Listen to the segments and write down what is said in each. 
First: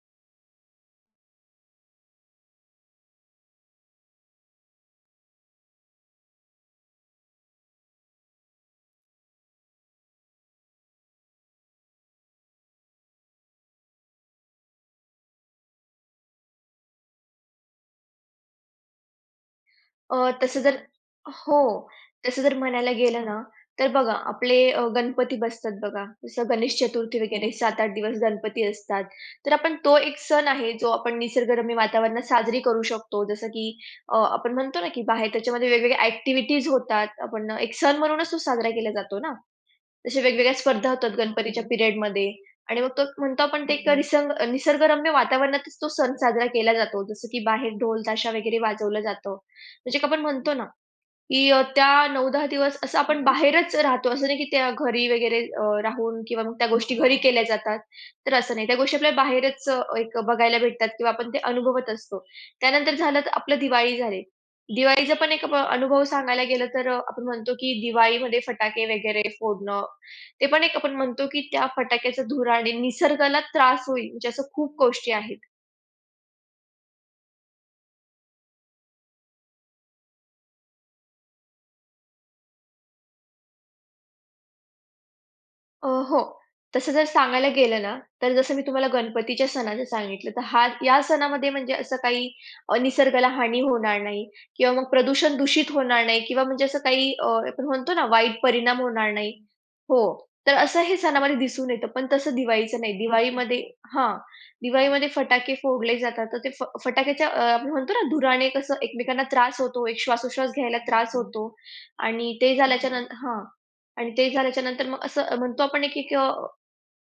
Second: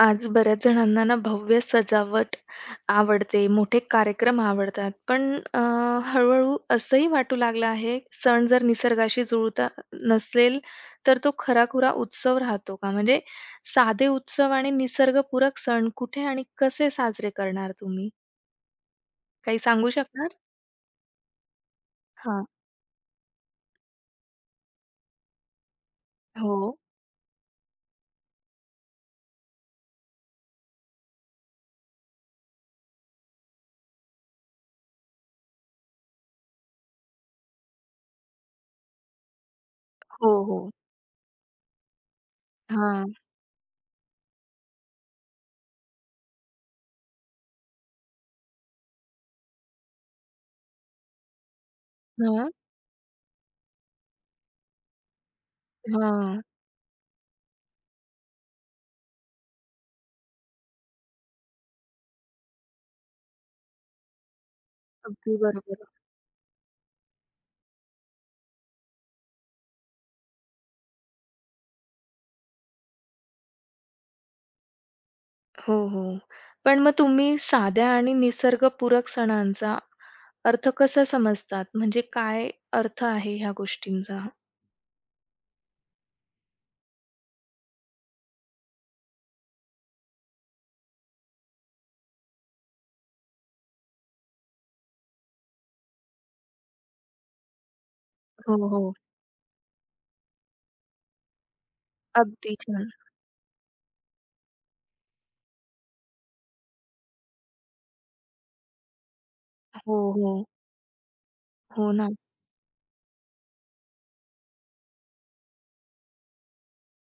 आज बऱ्याच जणांना ना भव्य सजावट आवडते, मोठे कार्यक्रम आवडतात. पण अ, हळू-हळू असंही वाटू लागलं आहे, सण जर निसर्गाशी जुळता नसेल, तर तो खराखुरा उत्सव राहतो का? म्हणजे साधे उत्सव आणि निसर्गपूरक सण कुठे आणि कसे साजरे करणार तुम्ही? काही सांगू अ, शकणार? तसं जर हो, तसं हां. जर म्हणायला गेलं ना, तर बघा आपले गणपती बसतात बघा. जसं हो. गणेश चतुर्थी वगैरे 7-8 दिवस गणपती असतात. तर आपण तो एक सण आहे जो आपण निसर्गरम्य वातावरणात साजरी करू शकतो. जसं की आपण म्हणतो ना, की बाहेर त्याच्यामध्ये वेगवेगळ्या ॲक्टिव्हिटीज होतात. आपण एक सण म्हणूनच तो साजरा केला जातो ना. अशा हो, वेगवेगळ्या हो. स्पर्धा होतात गणपतीच्या पिरियडमध्ये आणि मग तो हां. म्हणतो आपण ते एक. निसर्गरम्य वातावरणातच तो सण साजरा केला जातो. जसं की बाहेर ढोल, ताशा वगैरे वाजवलं जातं. म्हणजे एक आपण म्हणतो ना, की त्या 9-10 हां. दिवस असं आपण बाहेरच राहतो. असं नाही की त्या घरी वगैरे राहून हां. किंवा मग त्या गोष्टी घरी केल्या जातात. तर असं नाही. त्या गोष्टी आपल्याला बाहेरच एक बघायला भेटतात किंवा आपण ते अनुभवत असतो. त्यानंतर झालं तर आपलं दिवाळी झाली. दिवाळीचा पण अगदी एक बरोबर. अनुभव सांगायला गेलं तर आपण म्हणतो की दिवाळीमध्ये फटाके वगैरे फोडणं, ते पण एक आपण म्हणतो की त्या फटाक्याच्या धुराने निसर्गाला त्रास होईल म्हणजे असं खूप गोष्टी आहेत. हो, हो. पण मग तुम्ही साध्या आणि निसर्गपूरक सणांचा अर्थ कसा समजतात? म्हणजे काय अर्थ आहे ह्या गोष्टींचा? हो. तसं जर सांगायला गेलं ना, तर जसं मी तुम्हाला गणपतीच्या सणाचं सांगितलं, तर हा या सणामध्ये म्हणजे असं काही निसर्गाला हानी होणार नाही किंवा मग प्रदूषण दूषित होणार नाही किंवा म्हणजे असं काही आपण म्हणतो ना, वाईट हो, परिणाम हो. होणार नाही. हो. तर असं हे सणामध्ये दिसून येतं. पण तसं अगदी दिवाळीचं छान. नाही. दिवाळीमध्ये हां. दिवाळीमध्ये फटाके फोडले जातात. तर ते फटाक्याच्या आपण म्हणतो ना, धुराने कसं एकमेकांना त्रास होतो, हो, एक हो. श्वासोश्वास घ्यायला त्रास होतो हो ना. आणि ते झाल्याच्या नं हां. आणि ते झाल्याच्या नंतर मग असं म्हणतो आपण एक एक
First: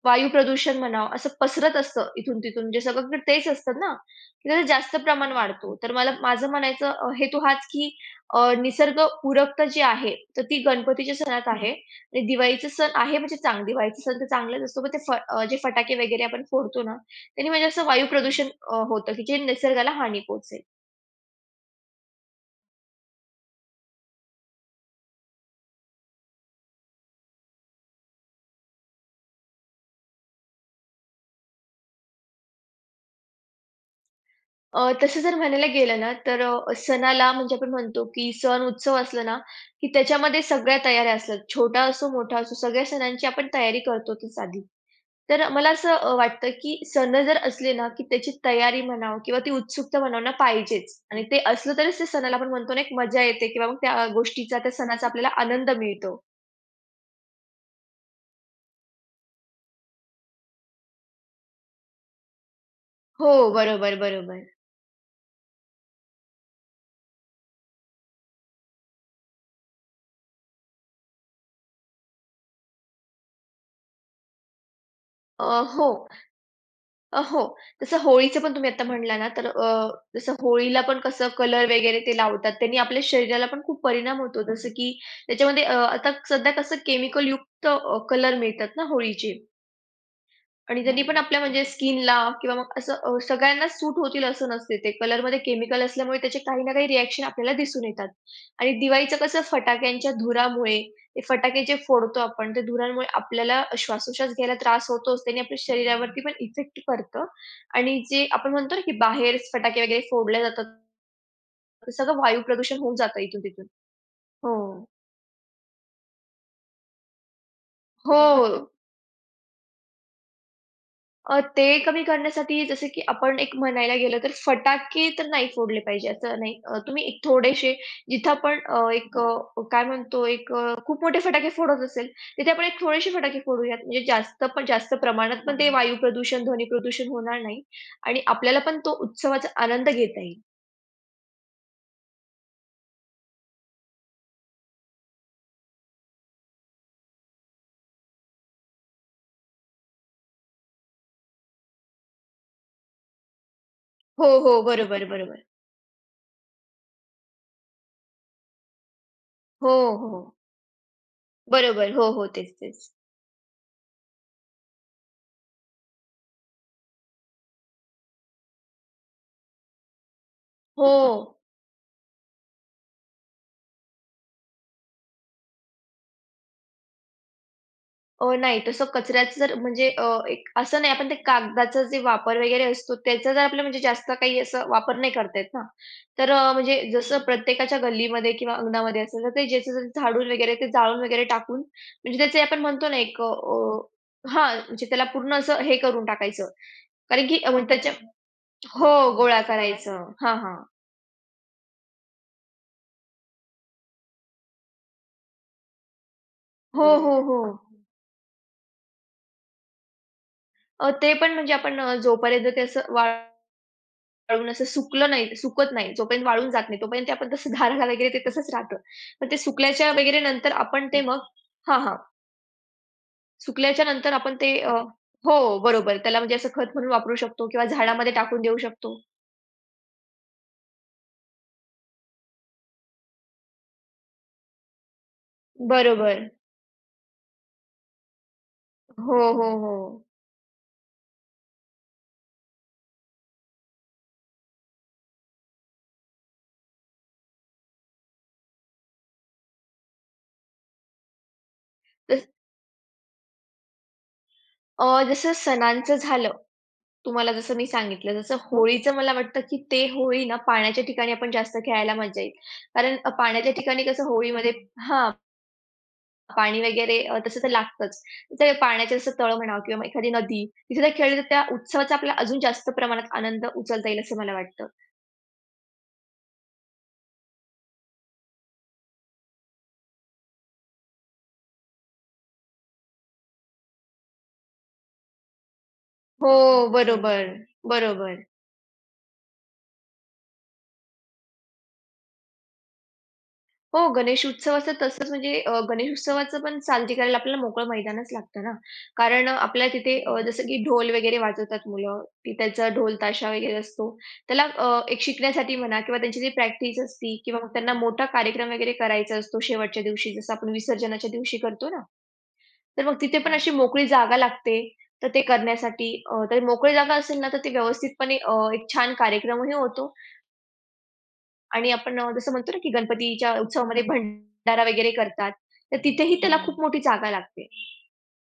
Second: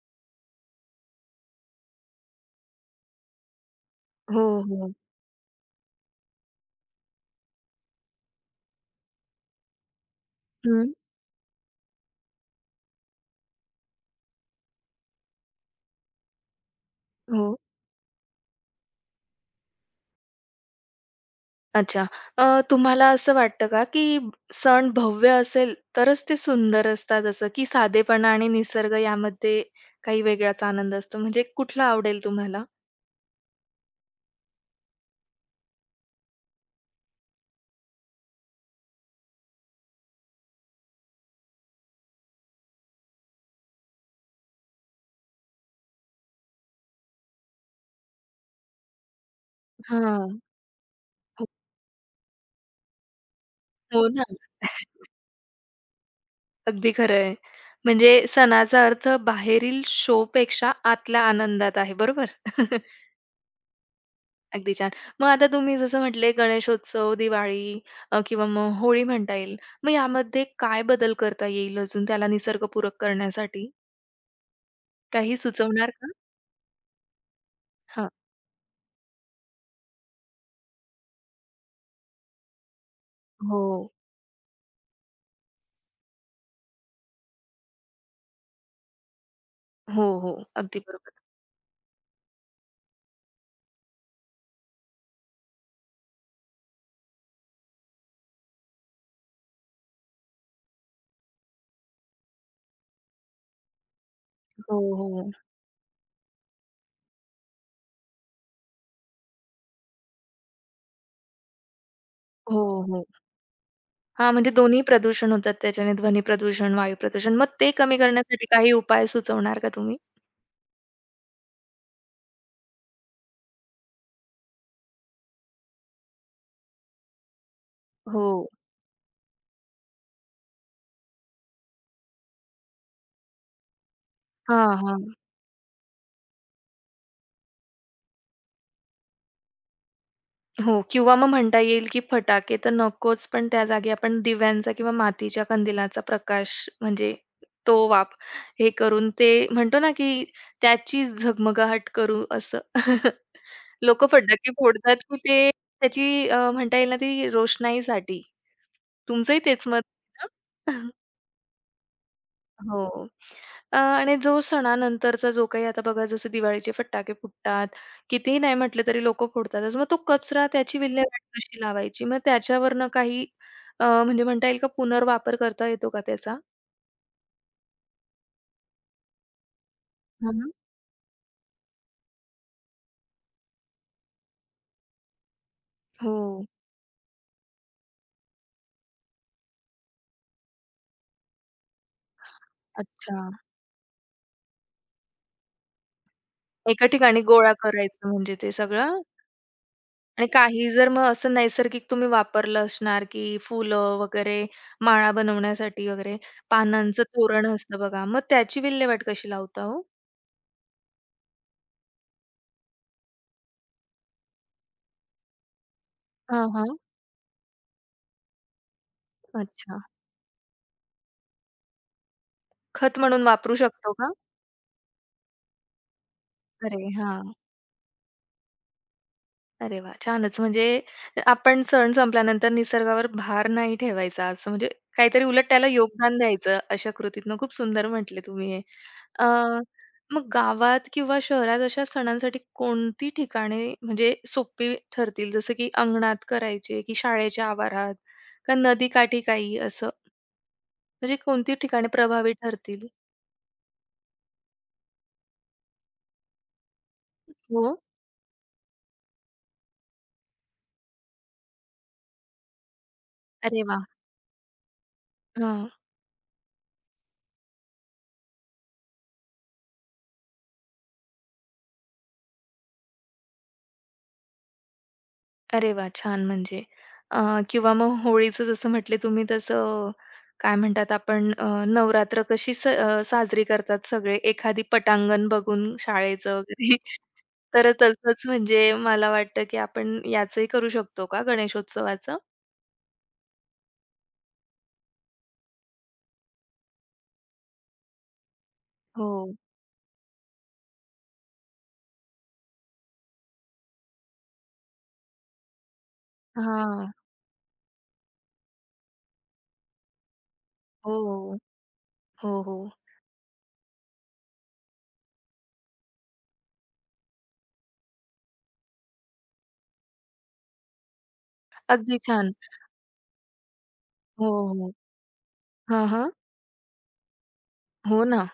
वायू प्रदूषण म्हणावं, असं पसरत असतं इथून-तिथून. म्हणजे सगळीकडे तेच असतं ना, हो, की त्याचं हो. जास्त प्रमाण वाढतो. तर मला माझं म्हणायचं हेतू हाच की निसर्गपूरकता जी आहे, तर ती हं. गणपतीच्या सणात आहे आणि दिवाळीचा सण आहे म्हणजे दिवाळीचा सण तर चांगलाच असतो. पण ते जे फटाके वगैरे आपण फोडतो ना, त्याने हो. म्हणजे असं वायू प्रदूषण होतं की जे निसर्गाला हानी पोहोचेल. अच्छा. तुम्हाला असं वाटतं का, की सण भव्य असेल तरच ते सुंदर असतात असं, की साधेपणा आणि निसर्ग यामध्ये काही वेगळाच आनंद असतो? म्हणजे कुठला आवडेल तुम्हाला? तसं जर म्हणायला गेलं ना, तर सणाला म्हणजे आपण म्हणतो, की सण उत्सव असला ना, की त्याच्यामध्ये सगळ्या तयाऱ्या असतात. छोटा असो, मोठा असो, सगळ्या सणांची आपण तयारी करतोच आधी. तर मला असं वाटतं, की सण जर असले ना, की त्याची तयारी म्हणावं किंवा ती उत्सुकता म्हणावं ना हां. पाहिजेच. आणि ते हो, असलं तरच त्या सणाला आपण म्हणतो ना, एक मजा येते किंवा मग त्या हो ना. गोष्टीचा, त्या सणाचा आपल्याला आनंद मिळतो. अगदी खरं आहे. म्हणजे सणाचा अर्थ बाहेरील शोपेक्षा आतल्या आनंदात आहे, बरोबर? हो, बरोबर, बरोबर. अगदी छान. मग आता तुम्ही जसं म्हटले गणेशोत्सव, दिवाळी किंवा मग होळी म्हणता येईल. मग यामध्ये काय बदल करता येईल अजून त्याला निसर्गपूरक करण्यासाठी? काही अ, सुचवणार हो. का? हो. जसं हां. होळीचं पण तुम्ही आता म्हणला ना, तर जसं होळीला पण कसं कलर वगैरे ते लावतात. त्यांनी आपल्या शरीराला पण हो. खूप परिणाम होतो. जसं की त्याच्यामध्ये आता सध्या कसं केमिकलयुक्त कलर मिळतात ना होळीचे. हो, हो. अगदी आणि त्यांनी बरोबर. पण आपल्या म्हणजे स्किनला किंवा मग असं सगळ्यांना सूट होतील असं नसते ते. कलरमध्ये केमिकल असल्यामुळे त्याचे काही ना काही रिएक्शन आपल्याला दिसून येतात. आणि दिवाळीचं कसं फटाक्यांच्या धुरामुळे, ते फटाके जे फोडतो आपण, त्या धुरांमुळे आपल्याला श्वासोश्वास घ्यायला हो, त्रास होतोच. हो. त्याने आपल्या शरीरावरती पण इफेक्ट करतं. आणि जे आपण म्हणतो ना, की बाहेर फटाके वगैरे फोडले जातात, ते सगळं वायू हो, प्रदूषण होऊन हो. जातं इथून-तिथून. हां, हो. म्हणजे दोन्ही प्रदूषण होतात त्याच्याने ध्वनी प्रदूषण, वायू प्रदूषण. मग ते कमी हो, करण्यासाठी काही उपाय सुचवणार का तुम्ही? ते कमी करण्यासाठी जसं की आपण एक म्हणायला गेलं तर फटाके तर नाही फोडले पाहिजे असं नाही. तुम्ही एक थोडेसे हो. जिथं आपण एक काय म्हणतो एक खूप मोठे फटाके फोडत असेल, तिथे आपण एक थोडेसे फटाके फोडूयात. म्हणजे जास्त पण हां, जास्त हां. प्रमाणात पण ते वायू प्रदूषण, ध्वनी प्रदूषण होणार नाही आणि आपल्याला पण तो उत्सवाचा आनंद घेता येईल. हो किंवा मग म्हणता येईल, की फटाके तर नकोच, पण त्या जागी आपण दिव्यांचा किंवा मातीच्या कंदिलाचा प्रकाश म्हणजे तो वाप हे करून ते म्हणतो ना, की त्याची झगमगाहट करू असं. लोकं हो, फटाके हो. फोडतात, बरोबर, की बरोबर. ते त्याची म्हणता येईल ना, ती रोषणाईसाठी. तुमचंही तेच हो, मत आहे हो. ना? बरोबर. हो, हो. तेच, तेच. हो. आणि जो सणानंतरचा जो काही आता बघा जसं दिवाळीचे फटाके फुटतात. कितीही नाही म्हटले तरी लोकं फोडतातच. मग तो कचरा त्याची हो. विल्हेवाट कशी लावायची? मग त्याच्यावरनं काही म्हणजे म्हणता येईल का पुनर्वापर करता येतो का त्याचा? नाही तसं कचऱ्याचं जर म्हणजे एक हं. असं नाही आपण ते कागदाचा जे वापर वगैरे असतो त्याचा जर आपलं म्हणजे जास्त काही असं वापर नाही करता येत ना. तर हो. म्हणजे जसं प्रत्येकाच्या गल्लीमध्ये किंवा अंगणामध्ये असेल तर ते ज्याचं जर झाडून वगैरे ते जाळून वगैरे टाकून म्हणजे त्याचे आपण म्हणतो ना एक अ, अच्छा. अ, हां, म्हणजे त्याला पूर्ण असं हे करून टाकायचं. एका ठिकाणी कारण की गोळा म्हणजे त्याच्या करायचं म्हणजे ते सगळं हो, गोळा करायचं. आणि हां, हां. काही जर मग असं नैसर्गिक तुम्ही वापरलं असणार, की फुलं वगैरे माळा बनवण्यासाठी वगैरे हो, पानांचं हो, हो. तोरण असतं बघा. मग त्याची विल्हेवाट कशी लावता हो? ते पण म्हणजे आपण जोपर्यंत ते असं वाळून असं सुकलं नाही सुकत नाही. जोपर्यंत हां, वाळून जात हां. नाही, तोपर्यंत ते आपण तसं धाराला वगैरे ते तसंच राहतं. पण ते अच्छा. सुकल्याच्या वगैरे नंतर आपण ते मग हां, हां. खत म्हणून वापरू सुकल्याच्या शकतो का? नंतर आपण ते हो, बरोबर. त्याला म्हणजे असं खत अरे म्हणून वापरू हां. शकतो किंवा झाडामध्ये टाकून देऊ शकतो. अरे वाह! छानच. म्हणजे आपण सण संपल्यानंतर निसर्गावर भार नाही ठेवायचा असं म्हणजे काहीतरी उलट त्याला योगदान बरोबर. द्यायचं अशा कृतीतनं. खूप सुंदर म्हटले तुम्ही हे. हो, अ, हो, हो. मग गावात किंवा शहरात अशा सणांसाठी कोणती ठिकाणे म्हणजे सोपी ठरतील? जसं की अंगणात करायचे की शाळेच्या आवारात का नदीकाठी काही असं? म्हणजे कोणती ठिकाणे तस प्रभावी ठरतील? जसं सणांचं झालं, तुम्हाला जसं मी हो. सांगितलं, जसं होळीचं मला वाटतं, की ते होळी ना पाण्याच्या ठिकाणी आपण जास्त खेळायला मजा येईल. कारण पाण्याच्या अरे वाह! ठिकाणी कसं होळीमध्ये हां. पाणी वगैरे तसं तर लागतंच. तर पाण्याचे जसं तळं म्हणावं किंवा मग एखादी नदी, तिथे जर खेळले तर त्या उत्सवाचा आपल्याला अजून जास्त प्रमाणात आनंद उचलता येईल असं मला वाटतं. अरे वा, छान म्हणजे अ, किंवा मग होळीचं जसं म्हटले तुम्ही तसं काय म्हणतात आपण नवरात्र कशी स साजरी करतात सगळे एखादी पटांगण बघून हो, शाळेचं वगैरे. बरोबर. तर बरोबर. तसंच म्हणजे मला वाटतं, की आपण याचंही करू शकतो का गणेशोत्सवाचं? हो, गणेश उत्सवाचं तसंच म्हणजे गणेश उत्सवाचं पण साजरी करायला आपल्याला मोकळं मैदानच लागतं ना. हो. कारण आपल्याला तिथे जसं की ढोल वगैरे वाजवतात मुलं, की त्याचा ढोल ताशा वगैरे असतो. त्याला एक शिकण्यासाठी म्हणा किंवा त्यांची जी प्रॅक्टिस हां. असती किंवा मग त्यांना मोठा कार्यक्रम वगैरे करायचा असतो शेवटच्या दिवशी, जसं आपण हो, विसर्जनाच्या दिवशी हो. करतो ना, हो, हो. तर मग तिथे पण अशी मोकळी जागा लागते, तर ते करण्यासाठी तर मोकळी जागा असेल ना, तर ते व्यवस्थितपणे एक छान कार्यक्रमही होतो आणि अगदी आपण जसं छान. म्हणतो ना, की गणपतीच्या उत्सवामध्ये हो, भंडारा हो. वगैरे करतात, तर हां, हां. तिथेही त्याला खूप मोठी जागा लागते. हो ना.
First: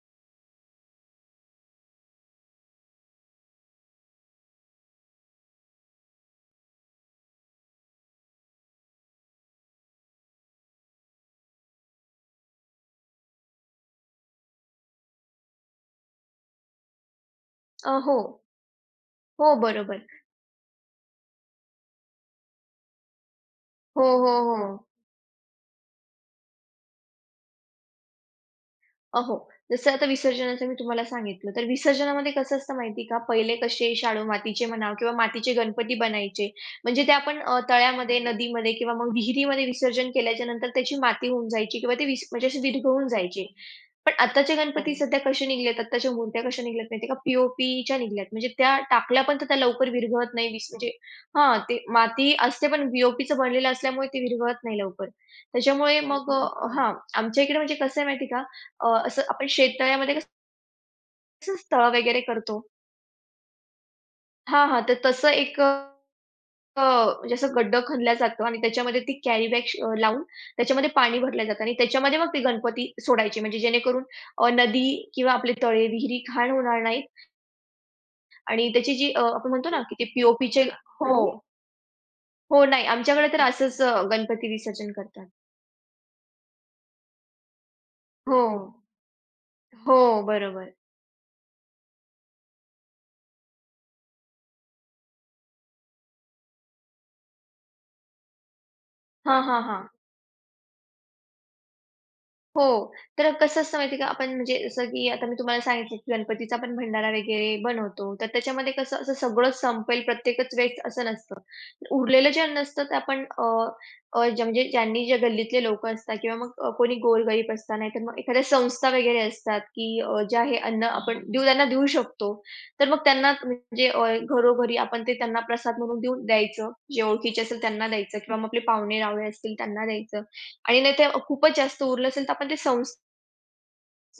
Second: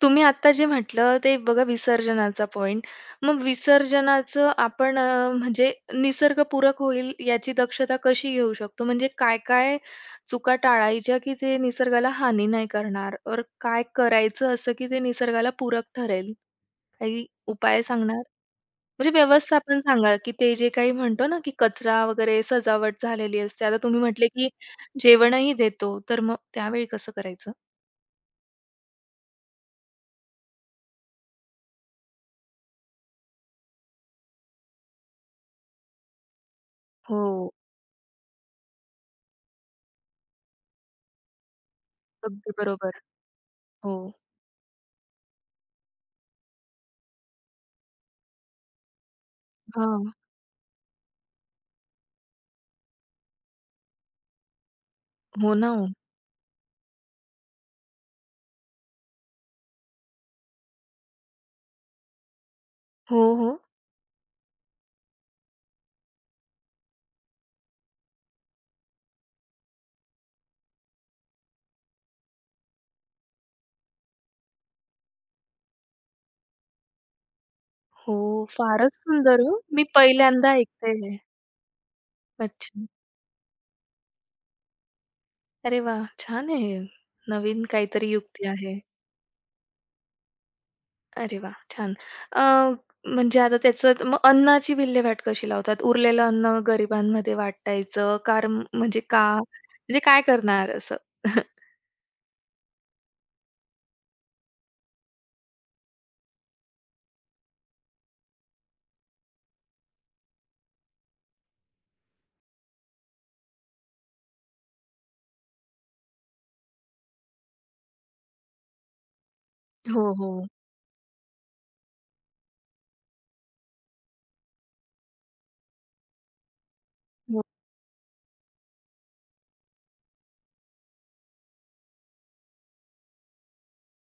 तुम्ही आत्ता जे म्हटलं ते बघा विसर्जनाचा पॉइंट. मग विसर्जनाचं आपण म्हणजे निसर्गपूरक होईल याची दक्षता कशी घेऊ शकतो? म्हणजे काय-काय चुका टाळायच्या की ते निसर्गाला हानी नाही करणार? और काय करायचं असं की ते निसर्गाला पूरक ठरेल? काही उपाय सांगणार? हो. म्हणजे हो, व्यवस्थापन बरोबर. सांगा की ते जे काही म्हणतो ना की कचरा वगैरे सजावट झालेली असते. आता तुम्ही हो, म्हटले हो, की हो. जेवणही देतो, तर मग त्यावेळी कसं करायचं? हो. जसं आता विसर्जनाचं मी तुम्हाला सांगितलं, तर विसर्जनामध्ये कसं असतं माहिती आहे का, पहिले कसे शाडू मातीचे म्हणा किंवा मातीचे गणपती बनायचे. म्हणजे ते आपण हो, तळ्यामध्ये, नदीमध्ये किंवा मग विहिरीमध्ये विसर्जन केल्याच्या नंतर त्याची माती होऊन जायची किंवा ते म्हणजे अगदी असे बरोबर. विरघळून जायचे. हो. पण आत्ताचे गणपती बरोबर. सध्या कसे निघालेत, आत्ताच्या मूर्त्या कशा निघाल्यात माहिती का, पी ओ म्हणजे त्या टाकल्या पण तर त्या लवकर हां. विरघळत नाही. म्हणजे हां, ते माती असते पण पी बनलेलं असल्यामुळे ते विरघळत नाही लवकर. हो ना हो. त्याच्यामुळे मग आमच्या इकडे म्हणजे कसं आहे माहिती का, असं आपण शेततळ्यामध्ये कसं स्थळ वगैरे करतो. हो, हो. हां, हां. तर तसं एक अ, म्हणजे असं गड्डं खणलं जातं आणि त्याच्यामध्ये ती कॅरी बॅग लावून त्याच्यामध्ये पाणी भरलं जातं आणि त्याच्यामध्ये मग ते गणपती सोडायचे. म्हणजे जेणेकरून नदी किंवा आपले तळे, विहिरी घाण होणार नाहीत हो, आणि त्याची फारच जी सुंदर आपण हो. म्हणतो ना, मी की ते पहिल्यांदा पी-ओ-पीचे ऐकते हो, हे. हो. नाही, अच्छा. आमच्याकडे तर असंच गणपती विसर्जन करतात. अरे वा छान आहे हे. नवीन काहीतरी हो. युक्ती आहे. हो, बरोबर. अरे वाह! छान. अ, म्हणजे आता त्याचं मग अन्नाची विल्हेवाट कशी लावतात? उरलेलं अन्न गरिबांमध्ये वाटायचं कार म्हणजे का? हां, हां, हां. म्हणजे काय करणार असं? हो. तर कसं असतं माहिती आहे का, आपण म्हणजे जसं की आता मी तुम्हाला सांगितलं, की गणपतीचा आपण भंडारा वगैरे बनवतो. तर त्याच्यामध्ये कसं असं सगळंच संपेल प्रत्येकच वेळेस असं नसतं. तर उरलेलं जे अन्न असतं ते आपण अ, अ, ज्या म्हणजे ज्यांनी जे गल्लीतले लोकं असतात किंवा मग कोणी गोरगरीब असतात, नाहीतर मग एखाद्या संस्था वगैरे असतात, की हो, ज्या हो. हे अन्न आपण देऊ त्यांना देऊ शकतो. तर मग त्यांना म्हणजे घरोघरी आपण ते त्यांना प्रसाद म्हणून देऊन द्यायचं. जे ओळखीचे हो. असेल त्यांना द्यायचं किंवा मग आपले पाहुणे-रावळे असतील त्यांना द्यायचं. आणि नाही तर खूपच जास्त उरलं असेल तर आपण ते संस्थेला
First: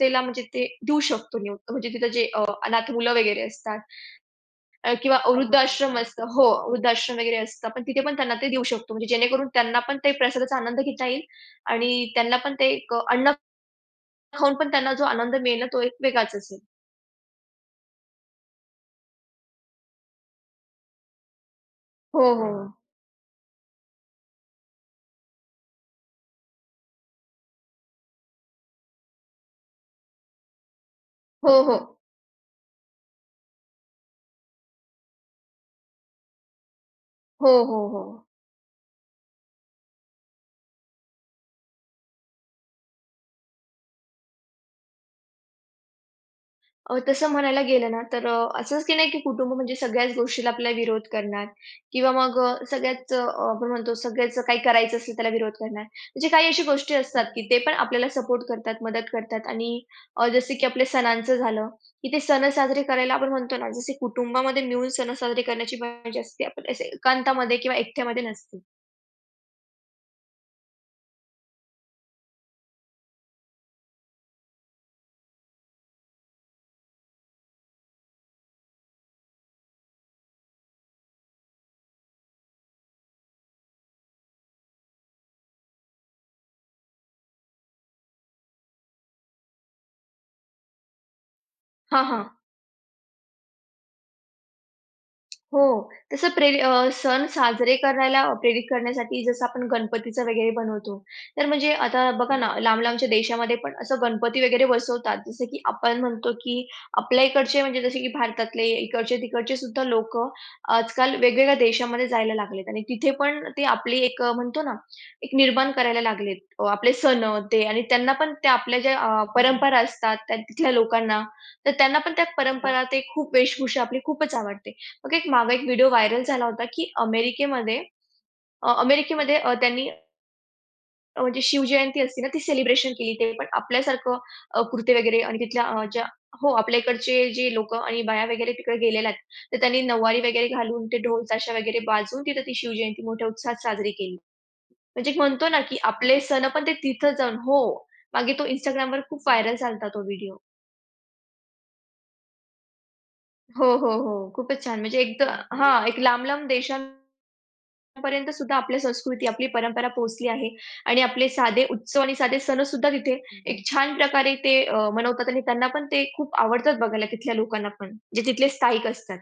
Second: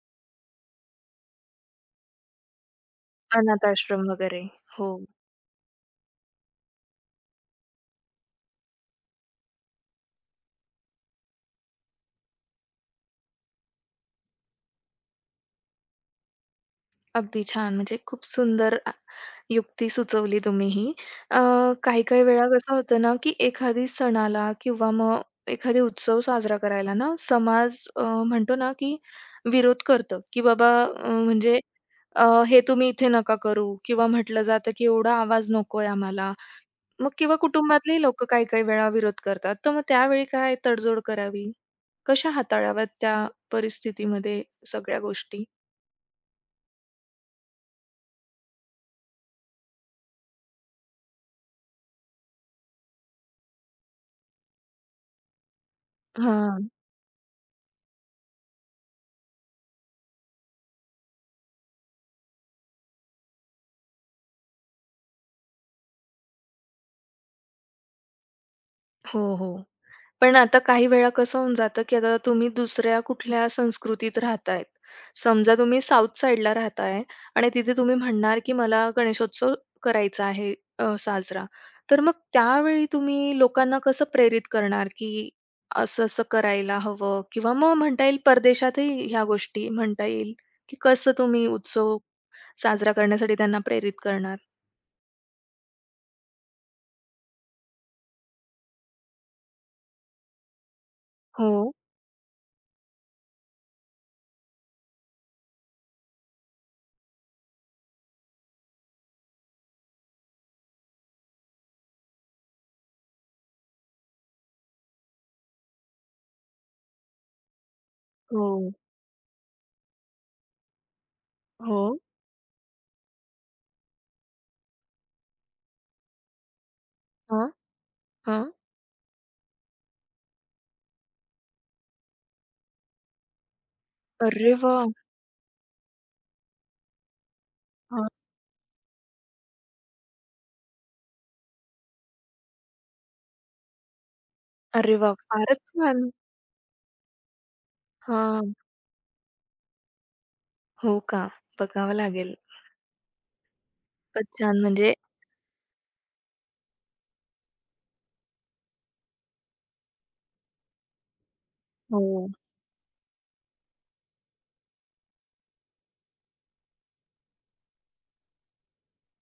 म्हणजे ते देऊ शकतो म्हणजे तिथं जे अनाथ मुलं वगैरे अनाथ असतात आश्रम वगैरे. हो. किंवा बरोबर. वृद्धाश्रम अच्छा. असतं हो, वृद्धाश्रम वगैरे असतं. आपण तिथे पण त्यांना ते देऊ शकतो. म्हणजे जेणेकरून त्यांना पण ते प्रसादाचा आनंद घेता येईल आणि त्यांना पण ते एक अन्न खाऊन पण त्यांना जो आनंद मिळेल ना, तो एक वेगळाच असेल. अगदी छान. म्हणजे खूप सुंदर आ, युक्ती सुचवली तुम्ही ही. अ, हो, काही-काही वेळा हो. कसं होतं ना, की एखादी सणाला किंवा मग एखादी उत्सव साजरा करायला ना, समाज म्हणतो ना, की विरोध करतं, की बाबा म्हणजे हो, हो. हे तुम्ही इथे नका करू किंवा म्हटलं जातं, की एवढा आवाज नकोय आम्हाला. मग किंवा हो, हो, कुटुंबातलेही हो. लोकं काही-काही वेळा विरोध करतात. तर मग त्यावेळी काय तडजोड करावी? कशा हाताळाव्यात त्या परिस्थितीमध्ये सगळ्या गोष्टी? तसं म्हणायला गेलं ना, तर असंच की नाही की कुटुंब म्हणजे सगळ्याच गोष्टीला आपला विरोध करणार किंवा मग सगळ्याच आपण म्हणतो सगळ्याच काही करायचं असेल त्याला विरोध करणार. म्हणजे काही अशा हां. गोष्टी असतात की ते पण आपल्याला सपोर्ट करतात, मदत करतात आणि जसे की आपल्या सणांचं झालं, की ते सण साजरे करायला आपण म्हणतो ना, जसे कुटुंबामध्ये मिळून सण साजरे करण्याची मजा असते. आपण असे एकांतामध्ये किंवा एकट्यामध्ये नसते. हो, हो. पण आता काही वेळा कसं होऊन जातं, की आता तुम्ही दुसऱ्या कुठल्या संस्कृतीत राहतायत. समजा तुम्ही साउथ साइडला राहताय आणि तिथे तुम्ही म्हणणार, की मला गणेशोत्सव करायचा आहे साजरा. तर मग त्यावेळी तुम्ही लोकांना कसं प्रेरित करणार, की असं-असं करायला हवं किंवा मग म्हणता येईल परदेशातही ह्या गोष्टी म्हणता येईल, की कसं तुम्ही उत्सव हां, हां. साजरा करण्यासाठी त्यांना प्रेरित करणार? हो. तसं सण साजरे करायला प्रेरित करण्यासाठी जसं आपण गणपतीचं वगैरे बनवतो. तर हो, म्हणजे आता बघा ना, लांब-लांबच्या देशामध्ये पण असं गणपती वगैरे बसवतात. जसं की आपण म्हणतो की आपल्या इकडचे म्हणजे जसे की भारतातले इकडचे-तिकडचे सुद्धा लोकं आजकाल वेगवेगळ्या देशामध्ये जायला लागलेत आणि तिथे पण ते आपली एक म्हणतो ना, एक निर्माण करायला लागलेत. आपले सण ते आणि त्यांना पण हो, त्या आपल्या ज्या परंपरा असतात त्या तिथल्या लोकांना, तर हो. त्यांना पण त्या परंपरा, ते खूप वेशभूषा आपली खूपच आवडते. मग एक मागे एक व्हिडिओ व्हायरल झाला होता, की हां, अमेरिकेमध्ये हां. अ, अमेरिकेमध्ये त्यांनी म्हणजे शिवजयंती असते ना, ती सेलिब्रेशन केली. ते पण आपल्यासारखं अरे वाह! कुर्ते वगैरे आणि तिथल्या ज्या हो, आपल्या इकडचे जे लोकं आणि हां. बाया वगैरे तिकडे गेलेल्या आहेत. तर त्यांनी नऊवारी वगैरे घालून, ते ढोल ताशा वगैरे वाजवून तिथं ती शिवजयंती मोठ्या उत्साहात साजरी केली. अरे म्हणजे वाह! एक म्हणतो ना, फारच की छान. आपले सण पण ते तिथं जाऊन हो, मागे तो हां. Instagramवर खूप व्हायरल झाला तो व्हिडिओ. हो का? बघावं लागेल. हो, हो, हो. खूपच छान खूपच छान. म्हणजे म्हणजे एकदा हां, एक लांब-लांब देशां पर्यंत सुद्धा आपली संस्कृती, आपली परंपरा पोहोचली आहे आणि आपले साधे उत्सव आणि हो, साधे सण सुद्धा तिथे एक छान प्रकारे ते मनवतात आणि त्यांना पण ते खूप आवडतात बघायला तिथल्या लोकांना पण, जे तिथले स्थायिक असतात.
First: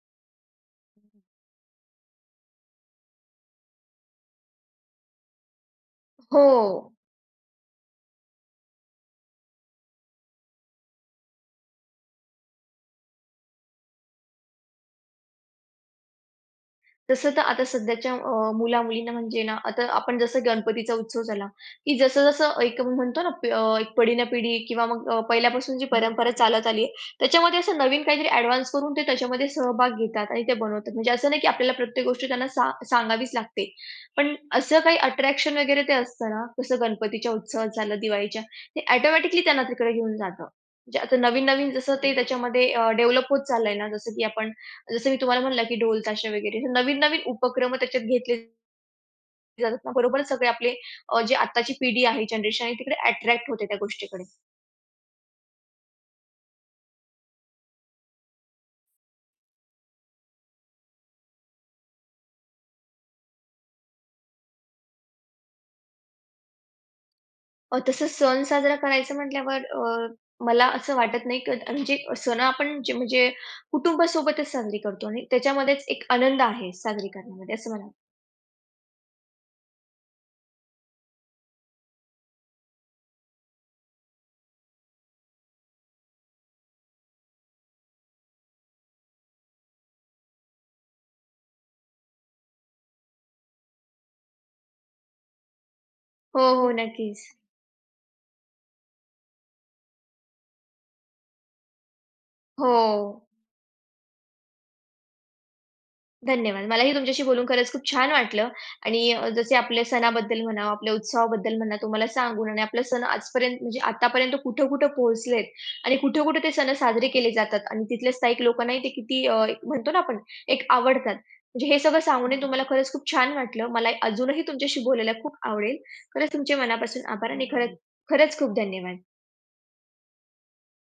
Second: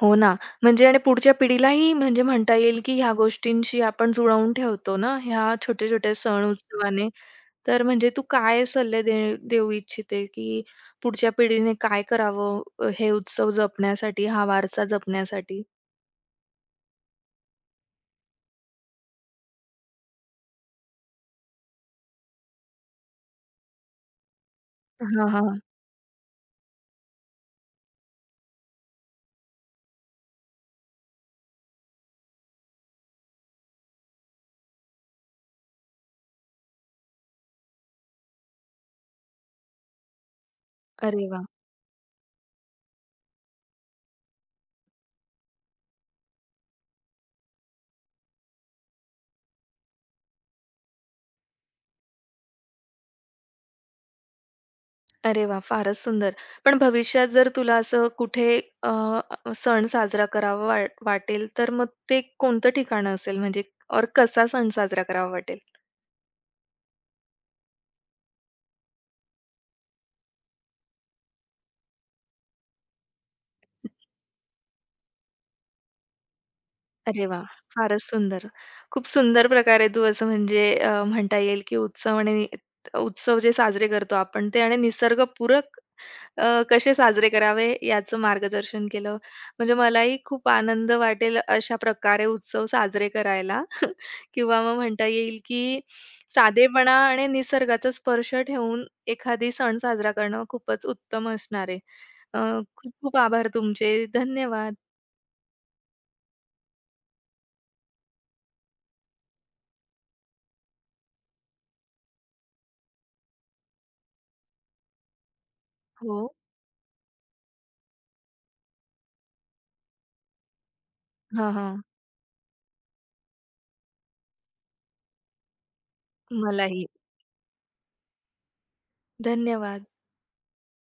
हो ना. म्हणजे आणि पुढच्या पिढीलाही म्हणजे म्हणता येईल, की ह्या गोष्टींशी आपण जुळवून ठेवतो ना, ह्या छोट्या-छोट्या सण हो. उत्सवाने. तर म्हणजे तू काय सल्ले दे देऊ इच्छिते, की पुढच्या पिढीने काय करावं हे उत्सव जपण्यासाठी, हा वारसा जपण्यासाठी? तसं तर आता सध्याच्या मुला-मुलींना म्हणजे ना, आता आपण जसं गणपतीचा उत्सव झाला, की जसं-जसं एक म्हणतो ना, एक पिढी ना पिढी किंवा मग हां, हां. पहिल्यापासून जी परंपरा चालत आली आहे, त्याच्यामध्ये असं नवीन काहीतरी ॲडव्हान्स करून ते त्याच्यामध्ये सहभाग घेतात आणि ते बनवतात. म्हणजे असं नाही की आपल्याला प्रत्येक गोष्ट त्यांना सांगावीच लागते. पण असं काही अट्रॅक्शन वगैरे ते असतं ना, जसं गणपतीच्या उत्सवात झालं, दिवाळीच्या, ते ऑटोमॅटिकली त्यांना तिकडे घेऊन जातं. म्हणजे आता अरे वाह! नवीन-नवीन जसं ते त्याच्यामध्ये डेव्हलप होत चाललंय ना, जसं की आपण जसं मी तुम्हाला म्हणलं, की ढोल, ताशा वगैरे हे नवीन-नवीन उपक्रम त्याच्यात घेतले जातात ना, बरोबर सगळे आपले जे आत्ताची पिढी आहे, जनरेशन आहे, तिकडे अट्रॅक्ट होते त्या गोष्टीकडे. अरे वा फारच सुंदर. पण भविष्यात जर तुला असं कुठे अ, अ, सण साजरा करावा वा वाटेल, तर मग ते कोणतं ठिकाण असेल? म्हणजे और कसा सण साजरा करावा वाटेल? तसं सण साजरा करायचं म्हटल्यावर मला असं वाटत नाही, की म्हणजे सण आपण जे म्हणजे कुटुंबासोबतच साजरी करतो आणि त्याच्यामध्येच एक आनंद आहे साजरी अरे वा करण्यामध्ये असं मला फारच सुंदर. खूप सुंदर प्रकारे तू असं म्हणजे म्हणता येईल, की उत्सव आणि उत्सव जे साजरे करतो आपण ते आणि निसर्गपूरक कसे साजरे करावे याचं मार्गदर्शन केलं. म्हणजे मलाही खूप आनंद वाटेल अशा प्रकारे उत्सव साजरे करायला किंवा मग म्हणता येईल, की हो, हो. साधेपणा नक्कीच. आणि निसर्गाचा स्पर्श ठेवून एखादी सण साजरा करणं खूपच उत्तम असणार आहे. हो. खूप खूप आभार तुमचे. धन्यवाद. धन्यवाद. मलाही तुमच्याशी बोलून खरंच खूप छान वाटलं आणि जसे आपल्या सणाबद्दल म्हणा, आपल्या उत्सवाबद्दल म्हणा, तुम्हाला सांगून आणि आपला सण आजपर्यंत म्हणजे आतापर्यंत कुठं-कुठं पोहोचलेत आणि हो. कुठे-कुठे ते सण साजरे केले जातात आणि तिथल्या स्थायिक लोकांनाही ते किती एक म्हणतो ना आपण एक आवडतात. हां, म्हणजे हे हां. सगळं सांगूनही तुम्हाला खरंच खूप छान वाटलं. मला अजूनही तुमच्याशी बोलायला खूप आवडेल. खरंच तुमचे मलाही. मनापासून आभार आणि खरंच खरंच खूप धन्यवाद. धन्यवाद.